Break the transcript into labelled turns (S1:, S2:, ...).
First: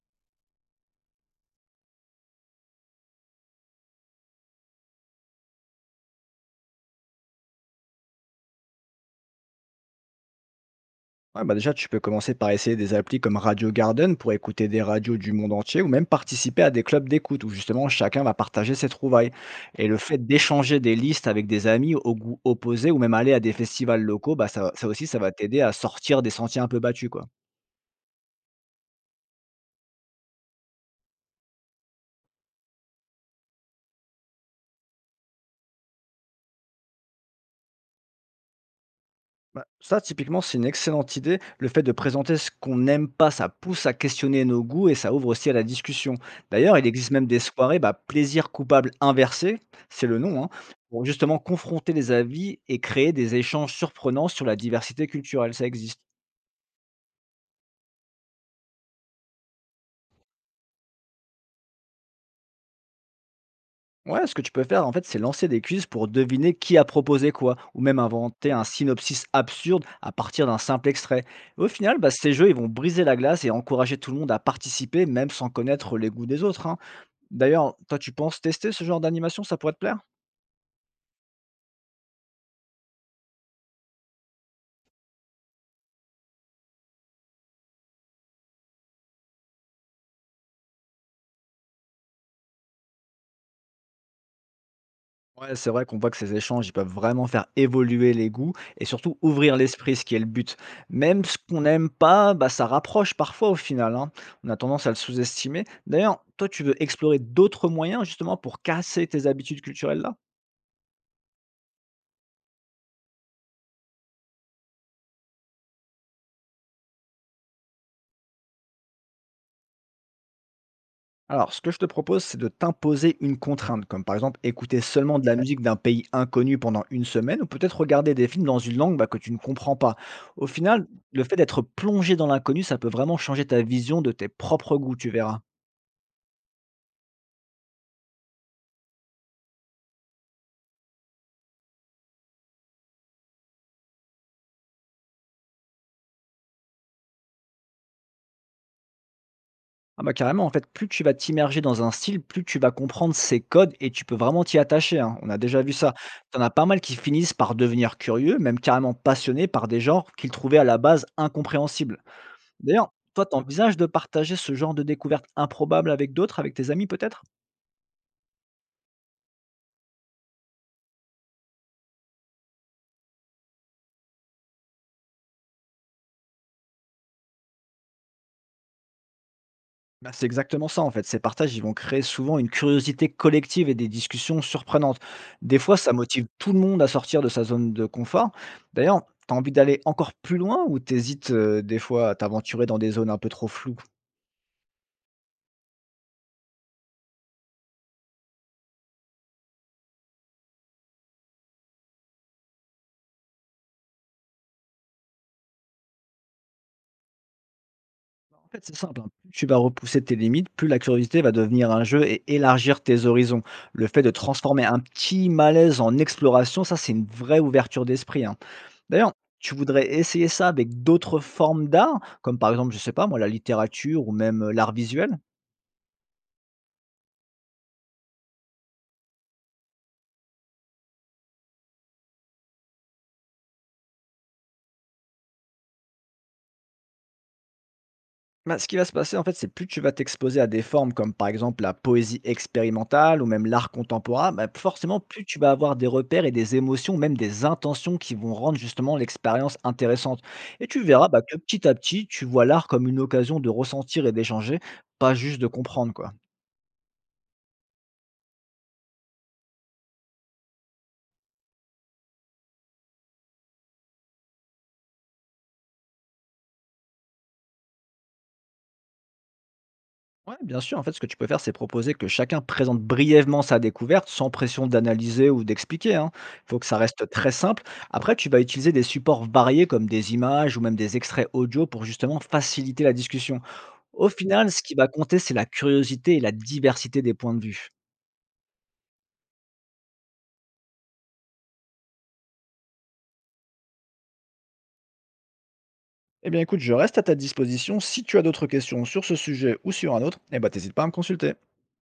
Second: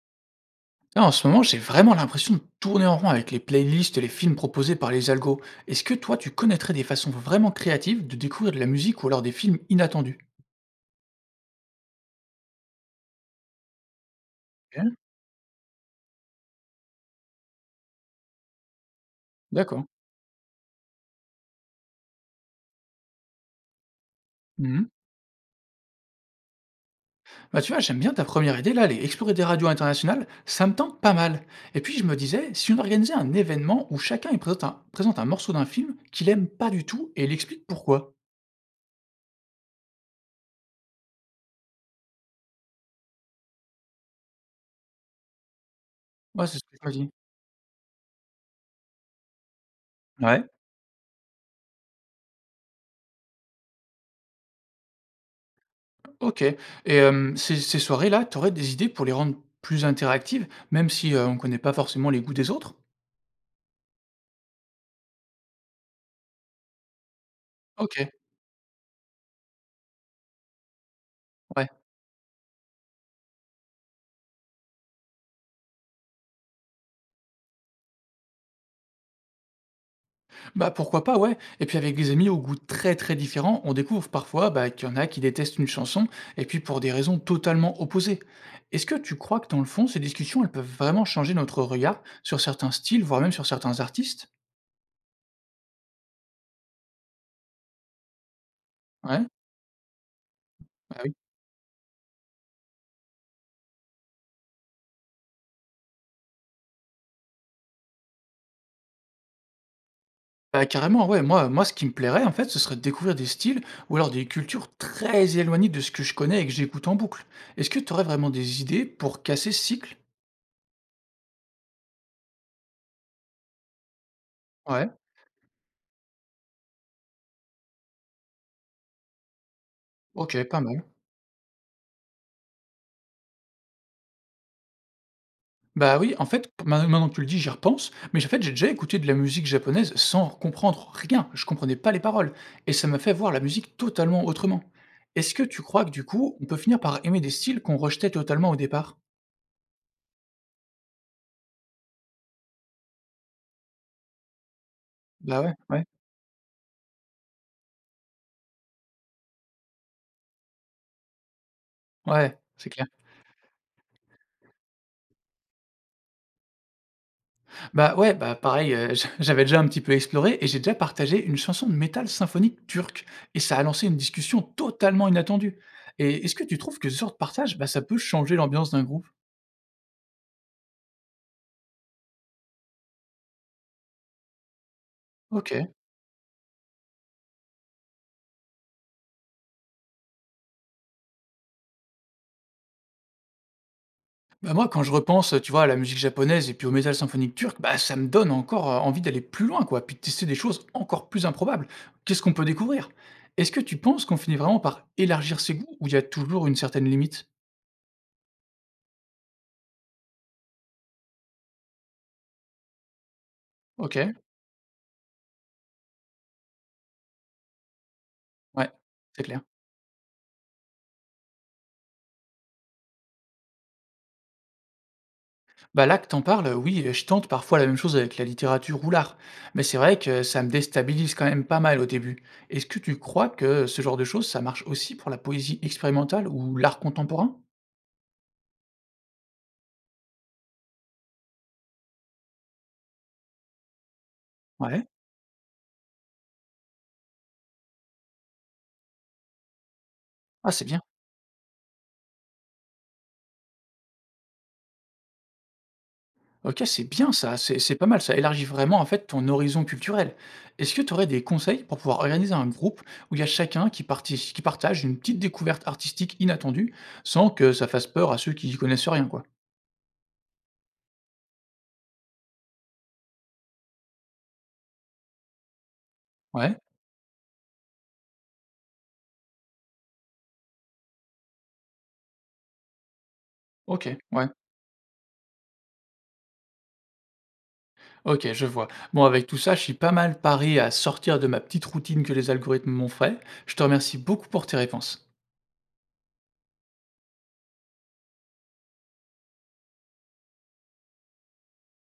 S1: Là, en ce moment, j'ai vraiment l'impression de tourner en rond avec les playlists et les films proposés par les algos. Est-ce que toi, tu connaîtrais des façons vraiment créatives de découvrir de la musique ou alors des films inattendus?
S2: Ouais, bah déjà, tu peux commencer par essayer des applis comme Radio Garden pour écouter des
S1: Ok,
S2: radios du monde entier ou même participer à des clubs d'écoute où justement chacun va partager ses trouvailles.
S1: d'accord.
S2: Et le fait d'échanger des listes avec des amis au goût opposé ou même aller à des festivals locaux, bah ça,
S1: Mhm.
S2: ça aussi, ça va t'aider à sortir des sentiers un peu battus, quoi.
S1: Bah tu vois, j'aime bien ta première idée là, aller explorer des radios internationales, ça me tente pas mal. Et puis je me disais, si on organisait un événement où chacun il présente un morceau d'un film qu'il aime pas du tout et il explique pourquoi.
S2: Bah, ça, typiquement, c'est une excellente idée. Le fait de présenter ce qu'on n'aime pas, ça pousse à questionner nos goûts et ça ouvre aussi à la discussion.
S1: Ouais, c'est ce
S2: D'ailleurs, il
S1: que je me
S2: existe
S1: dis.
S2: même des soirées, bah, plaisir coupable inversé, c'est le nom,
S1: Ouais.
S2: hein, pour justement confronter les avis et créer des échanges surprenants sur la diversité culturelle. Ça existe.
S1: OK et ces soirées-là, tu aurais des idées pour les rendre plus interactives, même si, on ne connaît pas forcément les goûts des autres?
S2: Ouais, ce que tu peux faire, en fait, c'est lancer des quiz pour deviner qui a proposé quoi, ou même
S1: OK,
S2: inventer un synopsis absurde à partir d'un simple extrait. Au
S1: ouais.
S2: final, bah, ces jeux, ils vont briser la glace et encourager tout le monde à participer, même sans connaître les goûts des autres, hein. D'ailleurs, toi, tu penses tester ce genre d'animation, ça pourrait te plaire?
S1: Bah, pourquoi pas, ouais, et puis avec des amis aux goûts très, très différents, on découvre parfois, bah, qu'il y en a qui détestent une chanson et puis pour des raisons totalement opposées. Est-ce que tu crois que dans le fond, ces discussions, elles peuvent vraiment changer notre regard sur certains styles, voire même sur certains artistes?
S2: Ouais, c'est vrai qu'on voit que ces échanges, ils peuvent vraiment faire évoluer les goûts et surtout
S1: Ouais,
S2: ouvrir l'esprit, ce qui est le but.
S1: ouais.
S2: Même ce qu'on n'aime pas, bah, ça rapproche parfois au final, hein. On a tendance à le sous-estimer. D'ailleurs, toi, tu veux explorer d'autres moyens justement pour casser tes habitudes culturelles-là?
S1: Bah, carrément, ouais, moi ce qui me plairait en fait, ce serait de découvrir des styles ou alors des cultures très éloignées de ce que je connais et que j'écoute en boucle. Est-ce que tu aurais vraiment des idées pour casser ce cycle?
S2: Alors, ce que je te propose, c'est de t'imposer une contrainte, comme par exemple écouter
S1: Ouais,
S2: seulement de la Ouais. musique d'un pays inconnu pendant une semaine, ou peut-être regarder des films dans une langue bah, que tu ne comprends pas. Au
S1: OK, pas mal.
S2: final, le fait d'être plongé dans l'inconnu, ça peut vraiment changer ta vision de tes propres goûts, tu verras.
S1: Bah oui, en fait, p maintenant que tu le dis, j'y repense, mais en fait, j'ai déjà écouté de la musique japonaise sans comprendre rien, je comprenais pas les paroles et ça m'a fait voir la musique totalement autrement. Est-ce que tu crois que du coup, on peut finir par aimer des styles qu'on rejetait totalement au départ?
S2: Ah bah carrément, en fait, plus tu vas t'immerger dans un style, plus tu vas comprendre ses codes et tu peux vraiment t'y attacher, hein. On a
S1: Bah ouais,
S2: déjà vu
S1: ouais,
S2: ça. T'en as pas mal qui finissent par devenir curieux, même carrément passionnés par des genres qu'ils trouvaient à la base incompréhensibles.
S1: ouais, c'est clair.
S2: D'ailleurs, toi, tu envisages de partager ce genre de découverte improbable avec d'autres, avec tes amis peut-être?
S1: Bah, ouais, bah, pareil, j'avais déjà un petit peu exploré et j'ai déjà partagé une chanson de métal symphonique turque et ça a lancé une discussion totalement inattendue, et est-ce que tu trouves que ce genre de partage, bah, ça peut changer l'ambiance d'un groupe?
S2: Bah, c'est exactement ça en fait. Ces partages, ils vont créer souvent une curiosité collective et des discussions surprenantes. Des
S1: OK.
S2: fois, ça motive tout le monde à sortir de sa zone de confort. D'ailleurs, t'as envie d'aller encore plus loin ou t'hésites des fois à t'aventurer dans des zones un peu trop floues?
S1: Bah, moi, quand je repense, tu vois, à la musique japonaise et puis au métal symphonique turc, bah, ça me donne encore, envie d'aller plus loin, quoi, puis de tester des choses encore plus improbables. Qu'est-ce qu'on peut découvrir? Est-ce que tu penses qu'on finit vraiment par élargir ses goûts ou il y a toujours une certaine limite?
S2: Bah, en fait, c'est simple, hein. Plus tu vas repousser tes limites, plus la curiosité va devenir un jeu et élargir tes horizons. Le fait de
S1: OK,
S2: transformer un petit malaise en exploration, ça, c'est une vraie ouverture d'esprit, hein.
S1: ouais,
S2: D'ailleurs,
S1: c'est clair.
S2: tu voudrais essayer ça avec d'autres formes d'art, comme par exemple, je sais pas, moi, la littérature ou même l'art visuel.
S1: Bah là que t'en parles, oui, je tente parfois la même chose avec la littérature ou l'art. Mais c'est vrai que ça me déstabilise quand même pas mal au début. Est-ce que tu crois que ce genre de choses, ça marche aussi pour la poésie expérimentale ou l'art contemporain?
S2: Bah, ce qui va se passer, en fait, c'est plus tu vas t'exposer à des formes comme par exemple la poésie expérimentale ou même l'art contemporain, bah,
S1: Ouais.
S2: forcément, plus tu vas avoir des repères et des émotions, même des intentions qui vont rendre justement l'expérience intéressante.
S1: Ah,
S2: Et
S1: c'est bien.
S2: tu verras bah, que petit à petit, tu vois l'art comme une occasion de ressentir et d'échanger, pas juste de comprendre, quoi.
S1: OK, c'est bien ça, c'est pas mal, ça élargit vraiment en fait ton horizon culturel. Est-ce que tu aurais des conseils pour pouvoir organiser un groupe où il y a chacun qui partici qui partage une petite découverte artistique inattendue, sans que ça fasse peur à ceux qui y connaissent rien quoi?
S2: Ouais, bien sûr. En fait, ce que tu peux faire, c'est proposer que chacun présente brièvement sa découverte sans pression d'analyser ou d'expliquer, hein. Il
S1: Ouais,
S2: faut que ça reste très simple. Après, tu vas utiliser des supports variés comme des images ou même des extraits audio pour justement faciliter la discussion.
S1: OK,
S2: Au
S1: ouais.
S2: final, ce qui va compter, c'est la curiosité et la diversité des points de vue.
S1: Ok, je vois. Bon, avec tout ça, je suis pas mal paré à sortir de ma petite routine que les algorithmes m'ont fait. Je te remercie beaucoup pour tes réponses.
S2: Eh bien écoute, je reste à ta disposition. Si tu as d'autres questions sur ce sujet ou sur un autre, eh ben, t'hésites pas à me consulter.